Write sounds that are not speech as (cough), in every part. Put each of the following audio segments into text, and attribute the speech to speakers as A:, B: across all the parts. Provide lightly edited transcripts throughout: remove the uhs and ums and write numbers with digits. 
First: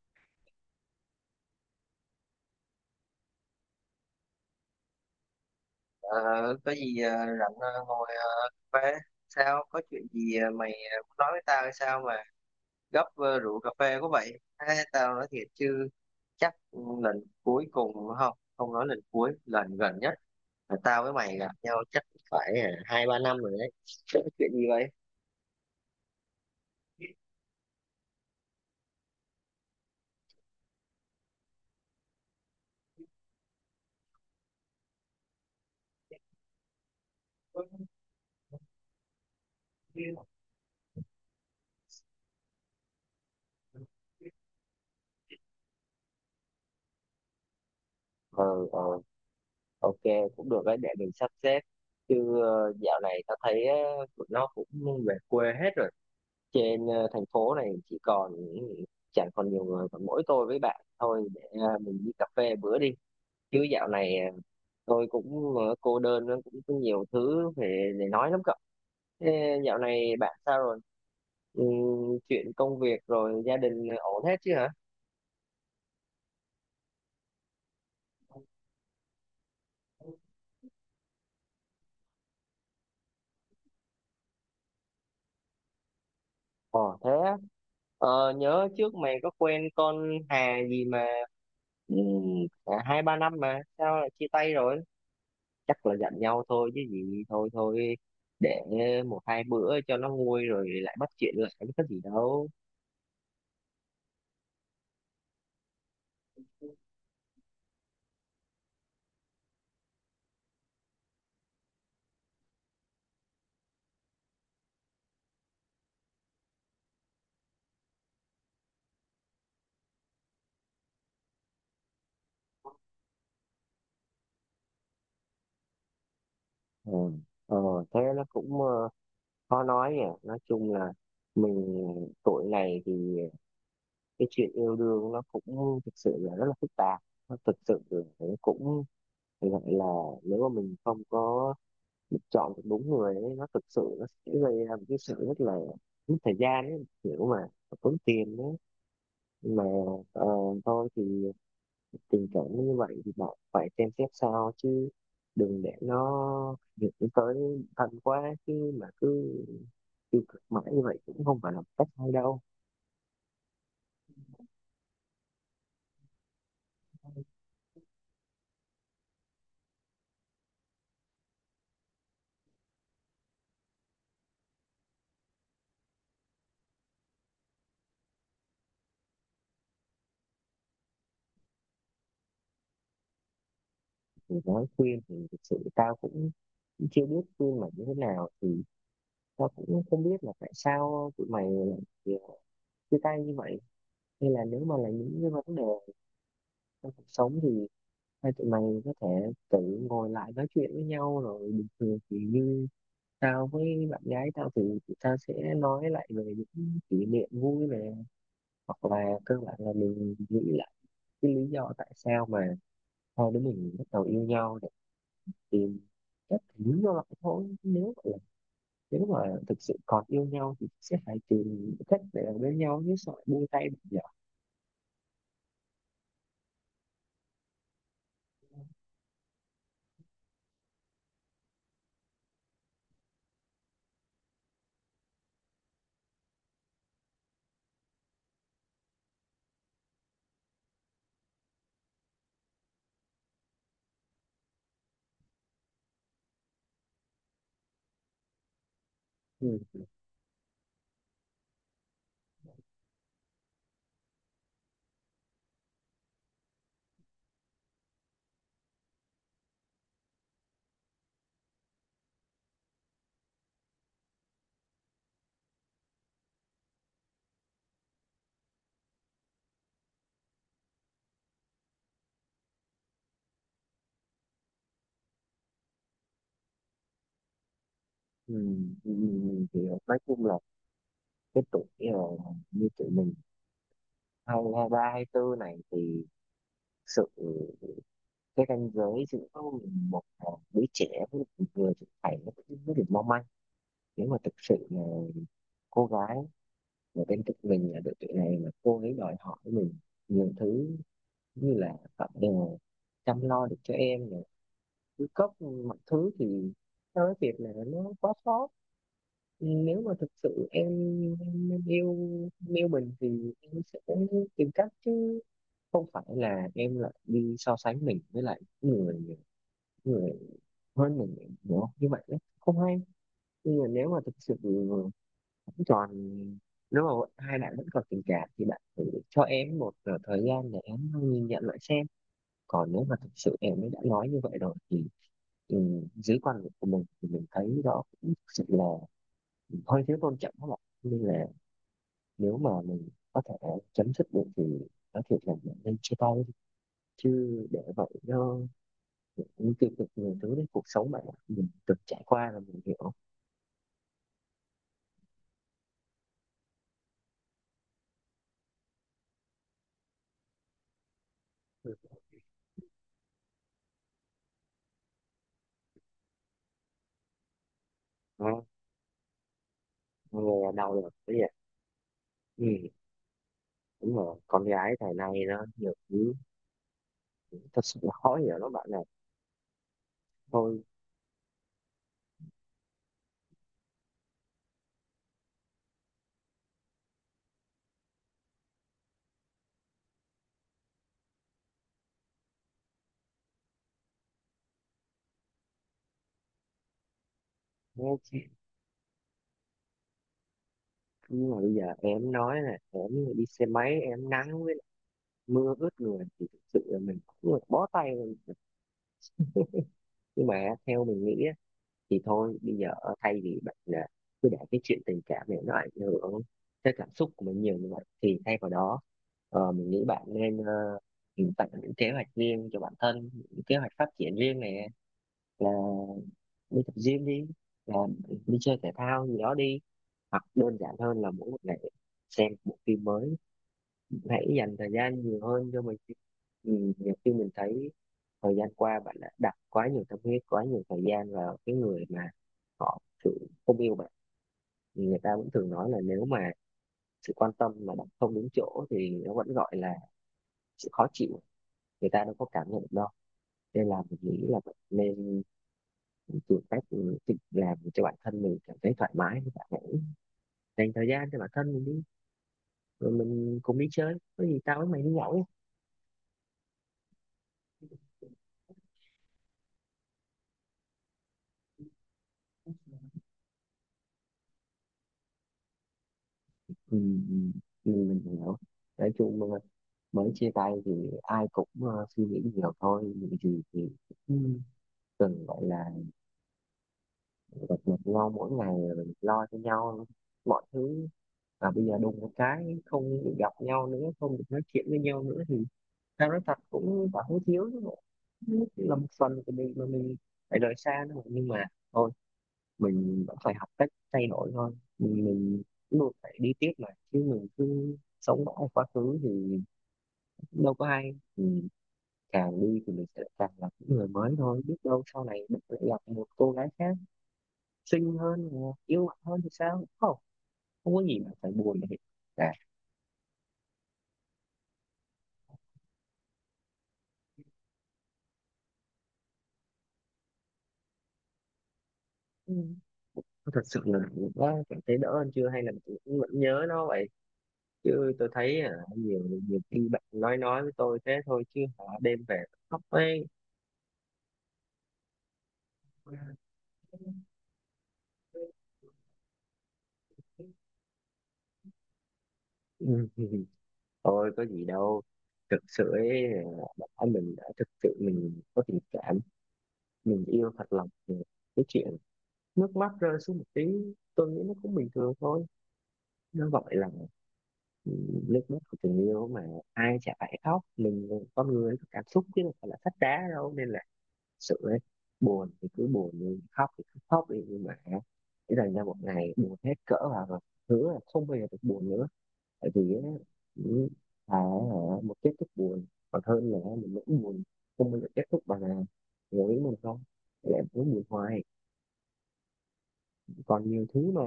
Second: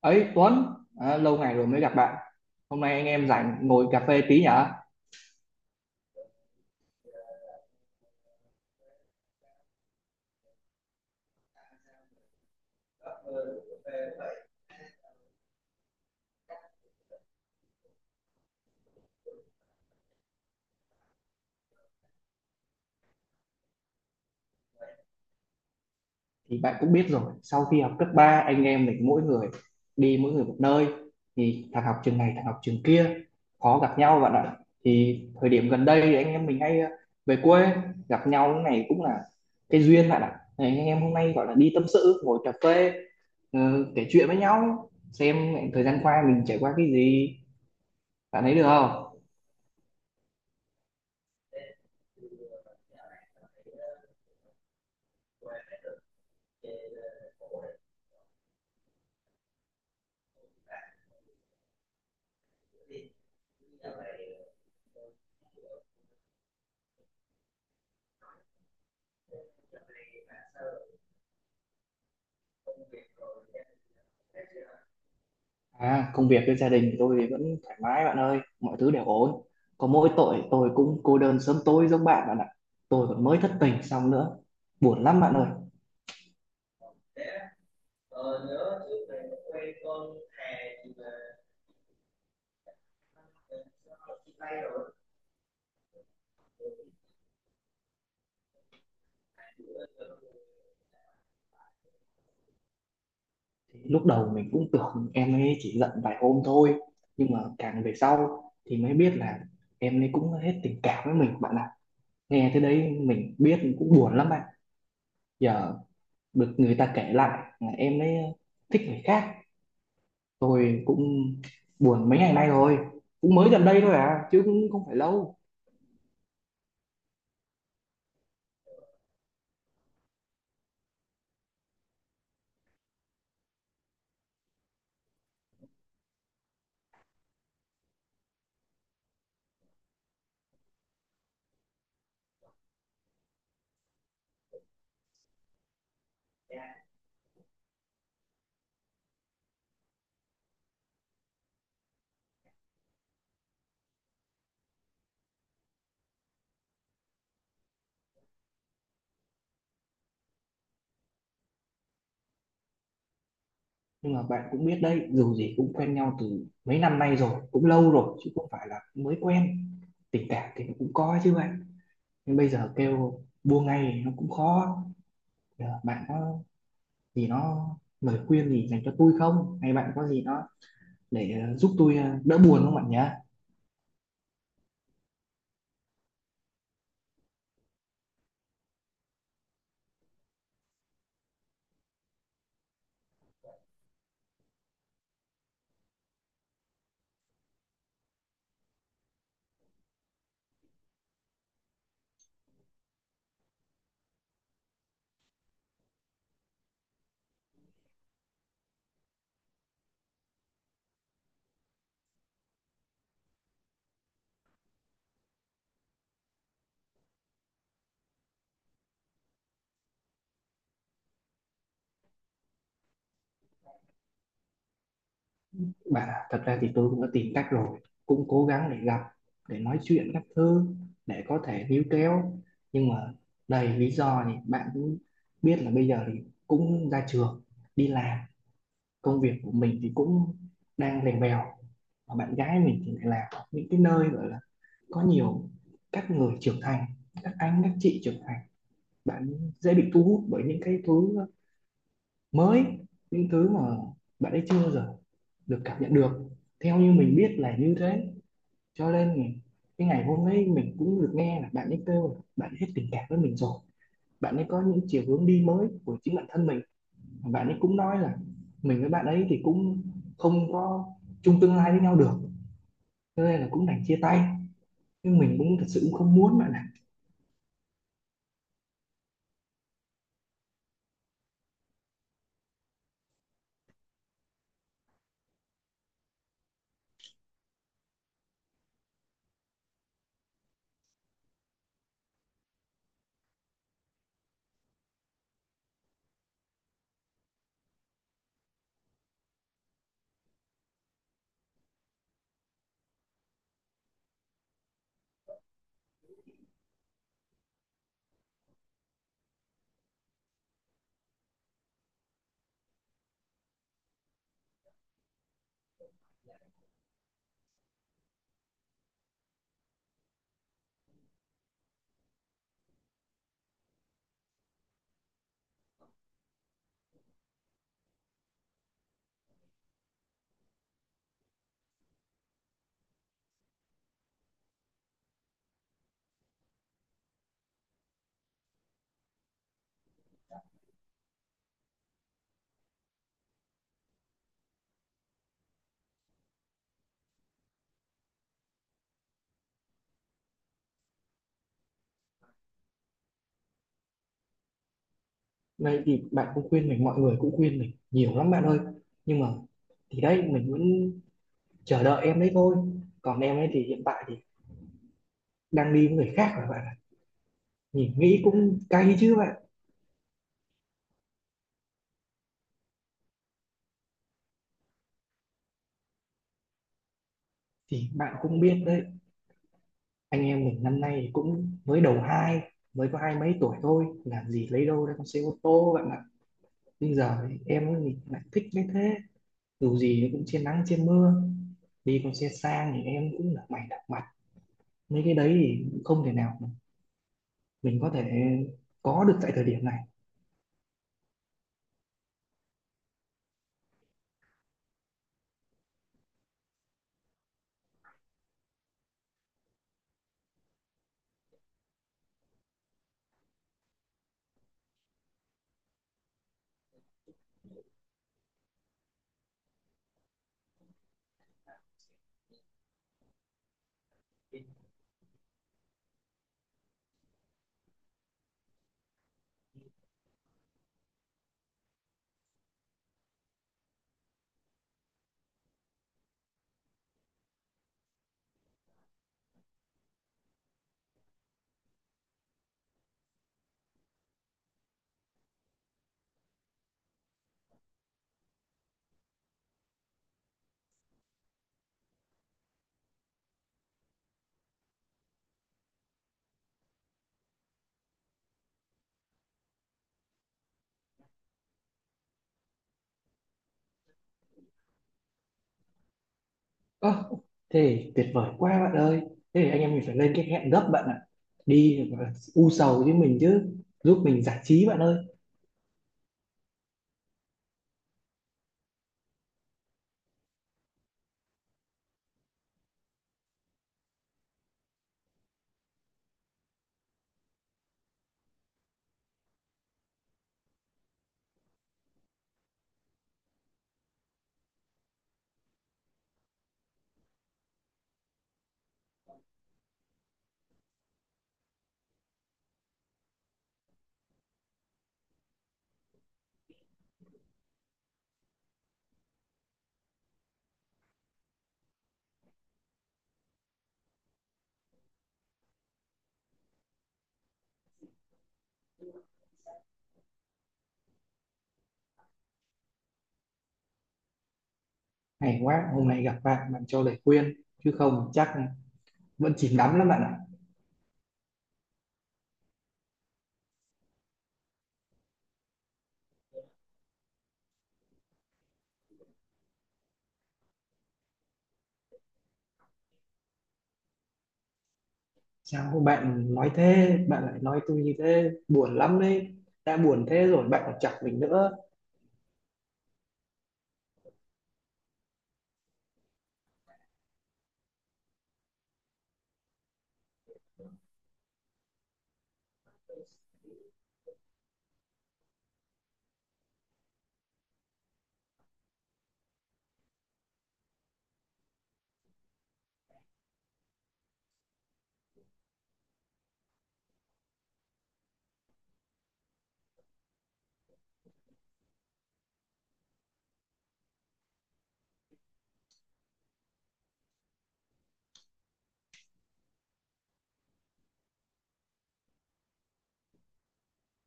A: Ấy Tuấn à, lâu ngày rồi mới gặp bạn. Hôm nay anh em rảnh ngồi cà phê tí nhở.
B: Ờ, có gì, rảnh, ngồi, cà phê. Sao có chuyện gì, mày muốn nói với tao hay sao mà gấp, rượu cà phê có vậy. Ê, tao nói thiệt chứ, chắc lần cuối cùng, không, không nói lần cuối, lần gần nhất là tao với mày gặp nhau chắc phải hai ba năm rồi đấy. (laughs) Chuyện gì vậy?
A: Thì bạn cũng biết rồi, sau khi học cấp 3 anh em mình mỗi người đi mỗi người một nơi, thì thằng học trường này thằng học trường kia, khó gặp nhau bạn ạ. Thì thời điểm gần đây thì anh em mình hay về quê gặp nhau, cái này cũng là cái duyên bạn ạ. Thì anh em hôm nay gọi là đi tâm sự ngồi cà phê, kể chuyện với nhau xem thời gian qua mình trải qua cái gì. Bạn
B: Ờ.
A: thấy được
B: Ờ.
A: không?
B: Ok, cũng được đấy, để mình sắp xếp. Chứ dạo này tao thấy tụi nó cũng về quê hết rồi. Trên thành phố này chỉ còn chẳng còn nhiều người, còn mỗi tôi với bạn thôi, để mình đi cà phê bữa đi. Chứ dạo này, tôi cũng, cô đơn, cũng có nhiều thứ để nói lắm, cậu. Thế dạo này bạn sao rồi? Ừ, chuyện công việc rồi gia đình ổn hết chứ hả?
A: À, công việc với gia đình thì tôi thì vẫn thoải mái bạn ơi, mọi thứ đều ổn. Có mỗi tội tôi cũng cô đơn sớm tối giống bạn bạn ạ. Tôi còn mới thất tình xong nữa, buồn lắm bạn ơi.
B: Ồ, thế á. Nhớ trước mày có quen con Hà gì mà, ừ, cả hai ba năm mà sao lại chia tay rồi? Chắc là giận nhau thôi chứ gì. Thôi thôi, để một hai bữa cho nó nguôi rồi lại bắt chuyện lại, chứ có gì đâu.
A: Thì lúc đầu mình cũng tưởng em ấy chỉ giận vài hôm thôi, nhưng mà càng về sau thì mới biết là em ấy cũng hết tình cảm với mình bạn ạ. Nghe thế đấy mình biết cũng buồn lắm bạn. Giờ được người ta kể lại là em ấy thích người khác, tôi cũng buồn mấy ngày nay rồi, cũng mới gần đây thôi à, chứ cũng không phải lâu.
B: Ừ. ờ, thế nó cũng, khó nói nhỉ. Nói chung là mình tuổi này thì cái chuyện yêu đương nó cũng thực sự là rất là phức tạp. Nó thực sự là, cũng phải gọi là, nếu mà mình không có chọn được đúng người ấy, nó thực sự nó sẽ gây ra một cái sự rất là mất thời gian ấy, kiểu mà tốn tiền đấy mà. Ờ, thôi thì tình cảm nó như vậy thì bạn phải xem xét sao chứ, đừng để nó dẫn tới thân quá, chứ mà cứ tiêu cực mãi như vậy cũng không phải là một cách hay đâu.
A: Nhưng mà bạn cũng biết đấy, dù gì cũng quen nhau từ mấy năm nay rồi, cũng lâu rồi chứ không phải là mới quen. Tình cảm thì nó cũng có chứ bạn, nhưng bây giờ kêu buông ngay thì nó cũng khó. Giờ bạn có gì nó lời khuyên gì dành cho tôi không, hay bạn có gì nó để giúp tôi đỡ buồn không bạn nhé.
B: Thì nói khuyên thì thực sự tao cũng chưa biết khuyên mày như thế nào, thì tao cũng không biết là tại sao tụi mày lại chia tay như vậy. Hay là nếu mà là những cái vấn đề trong cuộc sống, thì hai tụi mày có thể tự ngồi lại nói chuyện với nhau rồi bình thường. Thì như tao với bạn gái tao, thì tao sẽ nói lại về những kỷ niệm vui này, hoặc là cơ bản là mình nghĩ lại cái lý do tại sao mà hai đứa mình bắt đầu yêu nhau, để tìm cách lý do lại thôi. Nếu mà thực sự còn yêu nhau thì sẽ phải tìm cách để ở bên nhau, chứ sợ buông tay bây giờ.
A: Bạn ạ, thật ra thì tôi cũng đã tìm cách rồi, cũng cố gắng để gặp, để nói chuyện các thứ, để có thể níu kéo, nhưng mà đầy lý do thì bạn cũng biết, là bây giờ thì cũng ra trường đi làm, công việc của mình thì cũng đang lèn bèo, và bạn gái mình thì lại là những cái nơi gọi là có nhiều các người trưởng thành, các anh các chị trưởng thành. Bạn
B: Ừ.
A: dễ
B: Ừ.
A: bị thu hút bởi những cái thứ mới, những thứ mà bạn ấy chưa bao giờ được cảm nhận được, theo như mình biết là như thế. Cho nên cái ngày hôm ấy mình cũng được nghe là bạn ấy kêu là bạn hết tình cảm với mình rồi, bạn ấy có những chiều hướng đi mới của chính bản thân mình. Bạn ấy cũng nói là mình với bạn ấy thì cũng không có chung tương lai với nhau được, cho nên là cũng đành chia tay, nhưng mình cũng thật sự cũng không muốn bạn ạ.
B: Ừ. Ừ, ừ, ừ, ừ, thì nói chung là cái tuổi, như tụi mình hai, hai ba, hai tư này thì thực sự cái ranh giới giữa một, đứa trẻ với một người trưởng thành nó cũng rất là mong manh. Nếu mà thực sự là cô gái ở bên cạnh mình ở độ tuổi này mà cô ấy đòi hỏi mình nhiều thứ, như là bạn đều chăm lo được cho em này, cứ cấp mọi thứ, thì theo cái việc là nó quá sót. Nếu mà thực sự em yêu em yêu mình thì em sẽ tìm cách, chứ không phải là em lại đi so sánh mình với lại người người hơn mình, hiểu như vậy đấy không hay. Nhưng mà nếu mà thực sự vẫn còn, nếu mà bọn hai bạn vẫn còn tình cảm thì bạn thử cho em một thời gian để em nhìn nhận lại xem. Còn nếu mà thực sự em ấy đã nói như vậy rồi thì, ừ, dưới quan điểm của mình thì mình thấy đó cũng thực sự là hơi thiếu tôn trọng các bạn. Nên là nếu mà mình có thể chấm dứt được thì nói thiệt là mình nên chia tay đi, chứ để vậy nó những tiêu cực nhiều thứ đấy cuộc sống, bạn ạ. Mình từng trải qua là mình hiểu.
A: Vậy thì bạn cũng khuyên mình, mọi người cũng khuyên mình nhiều lắm bạn ơi, nhưng mà thì đấy mình vẫn chờ đợi em đấy thôi. Còn em ấy thì hiện tại thì đang đi với người khác rồi bạn ạ, nhìn nghĩ
B: Ừ.
A: cũng cay chứ bạn.
B: Nghe đau lòng cái gì, ừ, đúng rồi, con gái thời nay nó nhiều thứ, thật sự là
A: Thì
B: khó
A: bạn
B: hiểu
A: cũng
B: lắm,
A: biết
B: bạn
A: đấy,
B: này.
A: anh em
B: Thôi
A: mình năm nay cũng mới đầu hai, mới có hai mấy tuổi thôi, làm gì lấy đâu ra con xe ô tô bạn ạ. Bây giờ em ấy thì lại thích như thế, dù gì nó cũng trên nắng trên mưa, đi con xe sang thì em cũng là mày đặc mặt. Mấy cái đấy thì không thể nào mà mình
B: nhé,
A: có thể
B: chứ
A: có được tại thời điểm này.
B: nhưng mà bây giờ em nói là em đi xe máy em nắng với lại mưa ướt người thì thực sự là mình cũng là bó tay rồi. Nhưng mà theo mình nghĩ á, thì thôi bây giờ thay vì bạn là cứ để cái chuyện tình cảm này nó ảnh hưởng tới cảm xúc của mình nhiều như vậy, thì thay vào đó mình nghĩ bạn nên, tạo những kế hoạch riêng cho bản thân, những kế hoạch phát triển riêng này, là đi tập gym, đi làm, đi chơi thể thao gì đó đi, hoặc đơn giản hơn là mỗi một ngày xem một phim mới. Hãy dành thời gian nhiều hơn cho mình. Nhiều khi mình thấy thời gian qua bạn đã đặt quá nhiều tâm huyết, quá nhiều thời gian vào cái người mà họ sự không yêu bạn. Thì người ta vẫn thường nói là nếu mà sự quan tâm mà đặt không đúng chỗ thì nó vẫn gọi là sự khó chịu, người ta đâu có cảm nhận được đâu. Nên là mình nghĩ là bạn nên tìm cách tự làm cho bản thân mình cảm thấy thoải mái, bạn ạ. Dành thời gian cho bản thân mình đi, rồi mình cùng đi chơi, có gì tao với mày đi nhậu nhé.
A: Ơ, thế thì tuyệt vời quá bạn ơi, thế thì anh em mình phải lên cái hẹn gấp bạn ạ, đi và u sầu với mình chứ, giúp mình giải trí bạn ơi.
B: Ừ, ừ, ừ, mình hiểu. Nói chung mà mới chia tay thì ai cũng suy nghĩ nhiều thôi những gì thì, ừ. Cần gọi là gặp mặt nhau mỗi ngày rồi mình lo cho nhau mọi thứ, và bây giờ đùng một cái không được gặp nhau nữa, không được nói chuyện với nhau nữa, thì tao nói thật cũng cảm thấy thiếu chứ bộ. Cũng là một phần của mình mà mình phải rời xa nữa, nhưng mà thôi, mình vẫn phải học cách thay đổi thôi. Mình luôn phải đi tiếp mà, chứ mình cứ sống mãi ở quá khứ thì đâu có ai mình. Càng đi thì mình sẽ càng gặp những người mới thôi, biết đâu sau này mình lại gặp một cô gái khác xinh hơn hoặc yêu mạnh hơn thì sao không, không có gì mà phải buồn để cả.
A: Hay quá, hôm nay gặp bạn, bạn cho lời khuyên, chứ không chắc vẫn chìm đắm lắm bạn ạ.
B: Ừ. Thật sự là đã cảm thấy đỡ hơn chưa, hay là mình cũng vẫn nhớ nó vậy? Chứ tôi thấy nhiều nhiều khi bạn nói với tôi thế thôi, chứ hả đêm về khóc ấy.
A: Sao bạn nói thế, bạn lại nói tôi như thế buồn lắm đấy, đã buồn thế rồi bạn còn chọc mình nữa.
B: (laughs) Ừ. Thôi có gì đâu, thực sự ấy, bản thân mình đã thực sự mình có tình cảm, mình yêu thật lòng, thì cái chuyện nước mắt rơi xuống một tí tôi nghĩ nó cũng bình thường thôi. Nó gọi là, ừ, nước mắt của tình yêu mà, ai chả phải khóc mình, con người có cảm xúc chứ đâu phải là sách đá đâu. Nên là thực sự ấy, buồn thì cứ buồn đi, khóc thì cứ khóc đi, nhưng mà để dành ra một ngày buồn hết cỡ vào rồi hứa là không bao giờ được buồn nữa. Tại vì á, những thà ở một kết thúc buồn còn hơn là mình vẫn buồn không bao giờ kết thúc, bằng là ngồi với mình không lại muốn buồn hoài. Còn nhiều thứ mà,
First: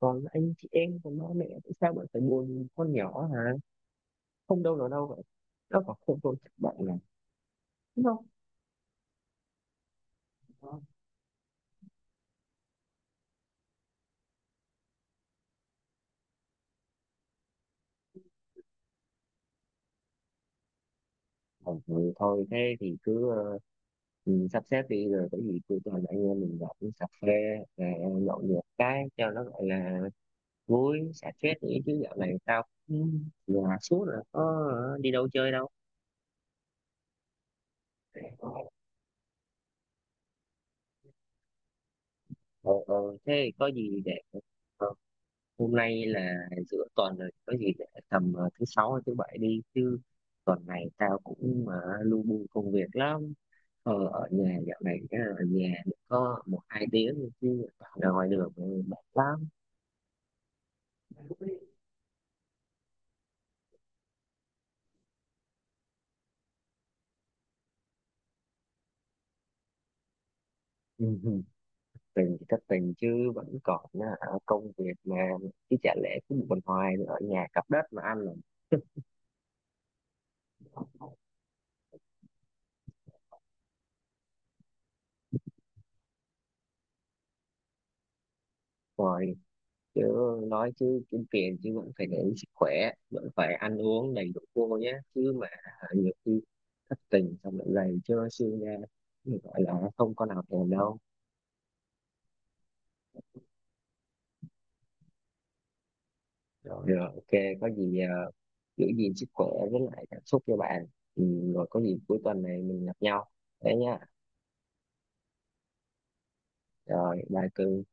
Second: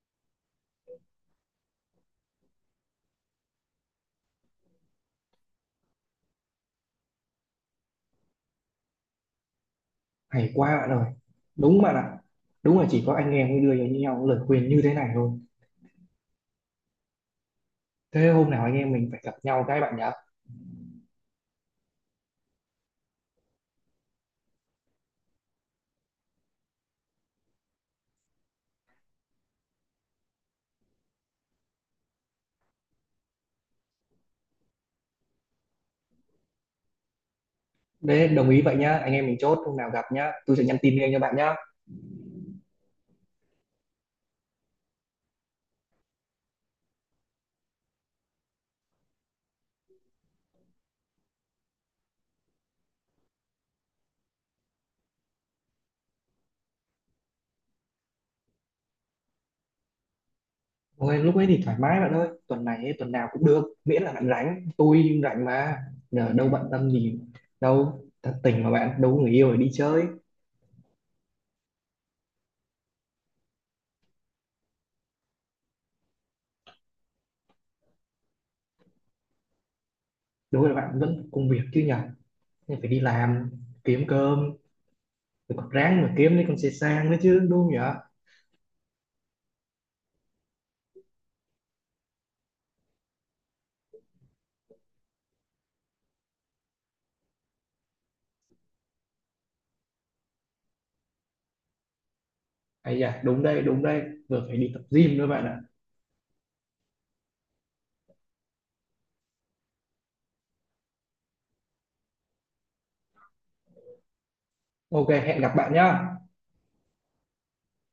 B: còn anh chị em, còn ba mẹ, tại sao bạn phải buồn con nhỏ hả? Không đâu nào đâu vậy, nó còn không tôn trọng bạn là đúng không?
A: Hay quá
B: Ờ,
A: bạn ơi, đúng bạn ạ. Đúng là chỉ có anh em mới đưa cho nhau lời khuyên như thế này thôi. Thế hôm nào anh em mình phải gặp nhau cái bạn nhá.
B: ừ, thôi thôi, thế thì cứ, sắp xếp đi rồi có gì cứ toàn anh em mình gặp uống cà phê, ờ, nhậu nhẹt cái cho nó gọi là vui xả stress nghĩ. Chứ dạo này tao cũng nhà suốt, là có đi đâu chơi đâu.
A: Đấy, đồng ý vậy nhá, anh em mình chốt hôm nào gặp nhá, tôi sẽ nhắn tin ngay cho bạn nhá.
B: Ờ, ờ, thế có gì để, ờ, hôm nay là giữa tuần rồi, có gì để tầm thứ sáu hay thứ bảy đi chứ. Tuần này tao cũng mà lu bu công việc lắm. Ở nhà dạo này, ở nhà được có một hai tiếng thôi, chứ ra ngoài đường mệt lắm.
A: Ôi, lúc ấy thì thoải mái bạn ơi, tuần này ấy, tuần nào cũng được miễn là bạn rảnh tôi rảnh mà, giờ đâu bận tâm gì đâu, thật tình mà bạn đâu có người yêu để đi chơi.
B: Ừ, ừ. Tình thì thất tình chứ vẫn còn, à, công việc mà, chứ chả lẽ cứ buồn hoài ở nhà cặp đất mà ăn.
A: Đối với bạn vẫn có công việc chứ nhở, nên phải đi làm kiếm cơm, rồi còn ráng mà kiếm lấy con xe sang nữa chứ đúng không nhỉ.
B: Rồi chứ, nói chứ kiếm tiền chứ vẫn phải để ý sức khỏe, vẫn phải ăn uống đầy đủ vô nhé, chứ mà nhiều khi thất tình xong lại gầy trơ xương ra thì gọi là không có nào thèm đâu.
A: Ây da, đúng đây, vừa phải đi tập gym nữa bạn ạ.
B: Rồi, rồi ok, có gì giữ gìn sức khỏe với lại cảm xúc cho bạn. Ừ, rồi có gì cuối tuần này mình gặp nhau thế nhá.
A: Ok, hẹn gặp bạn nhá.
B: Rồi, bye cưng.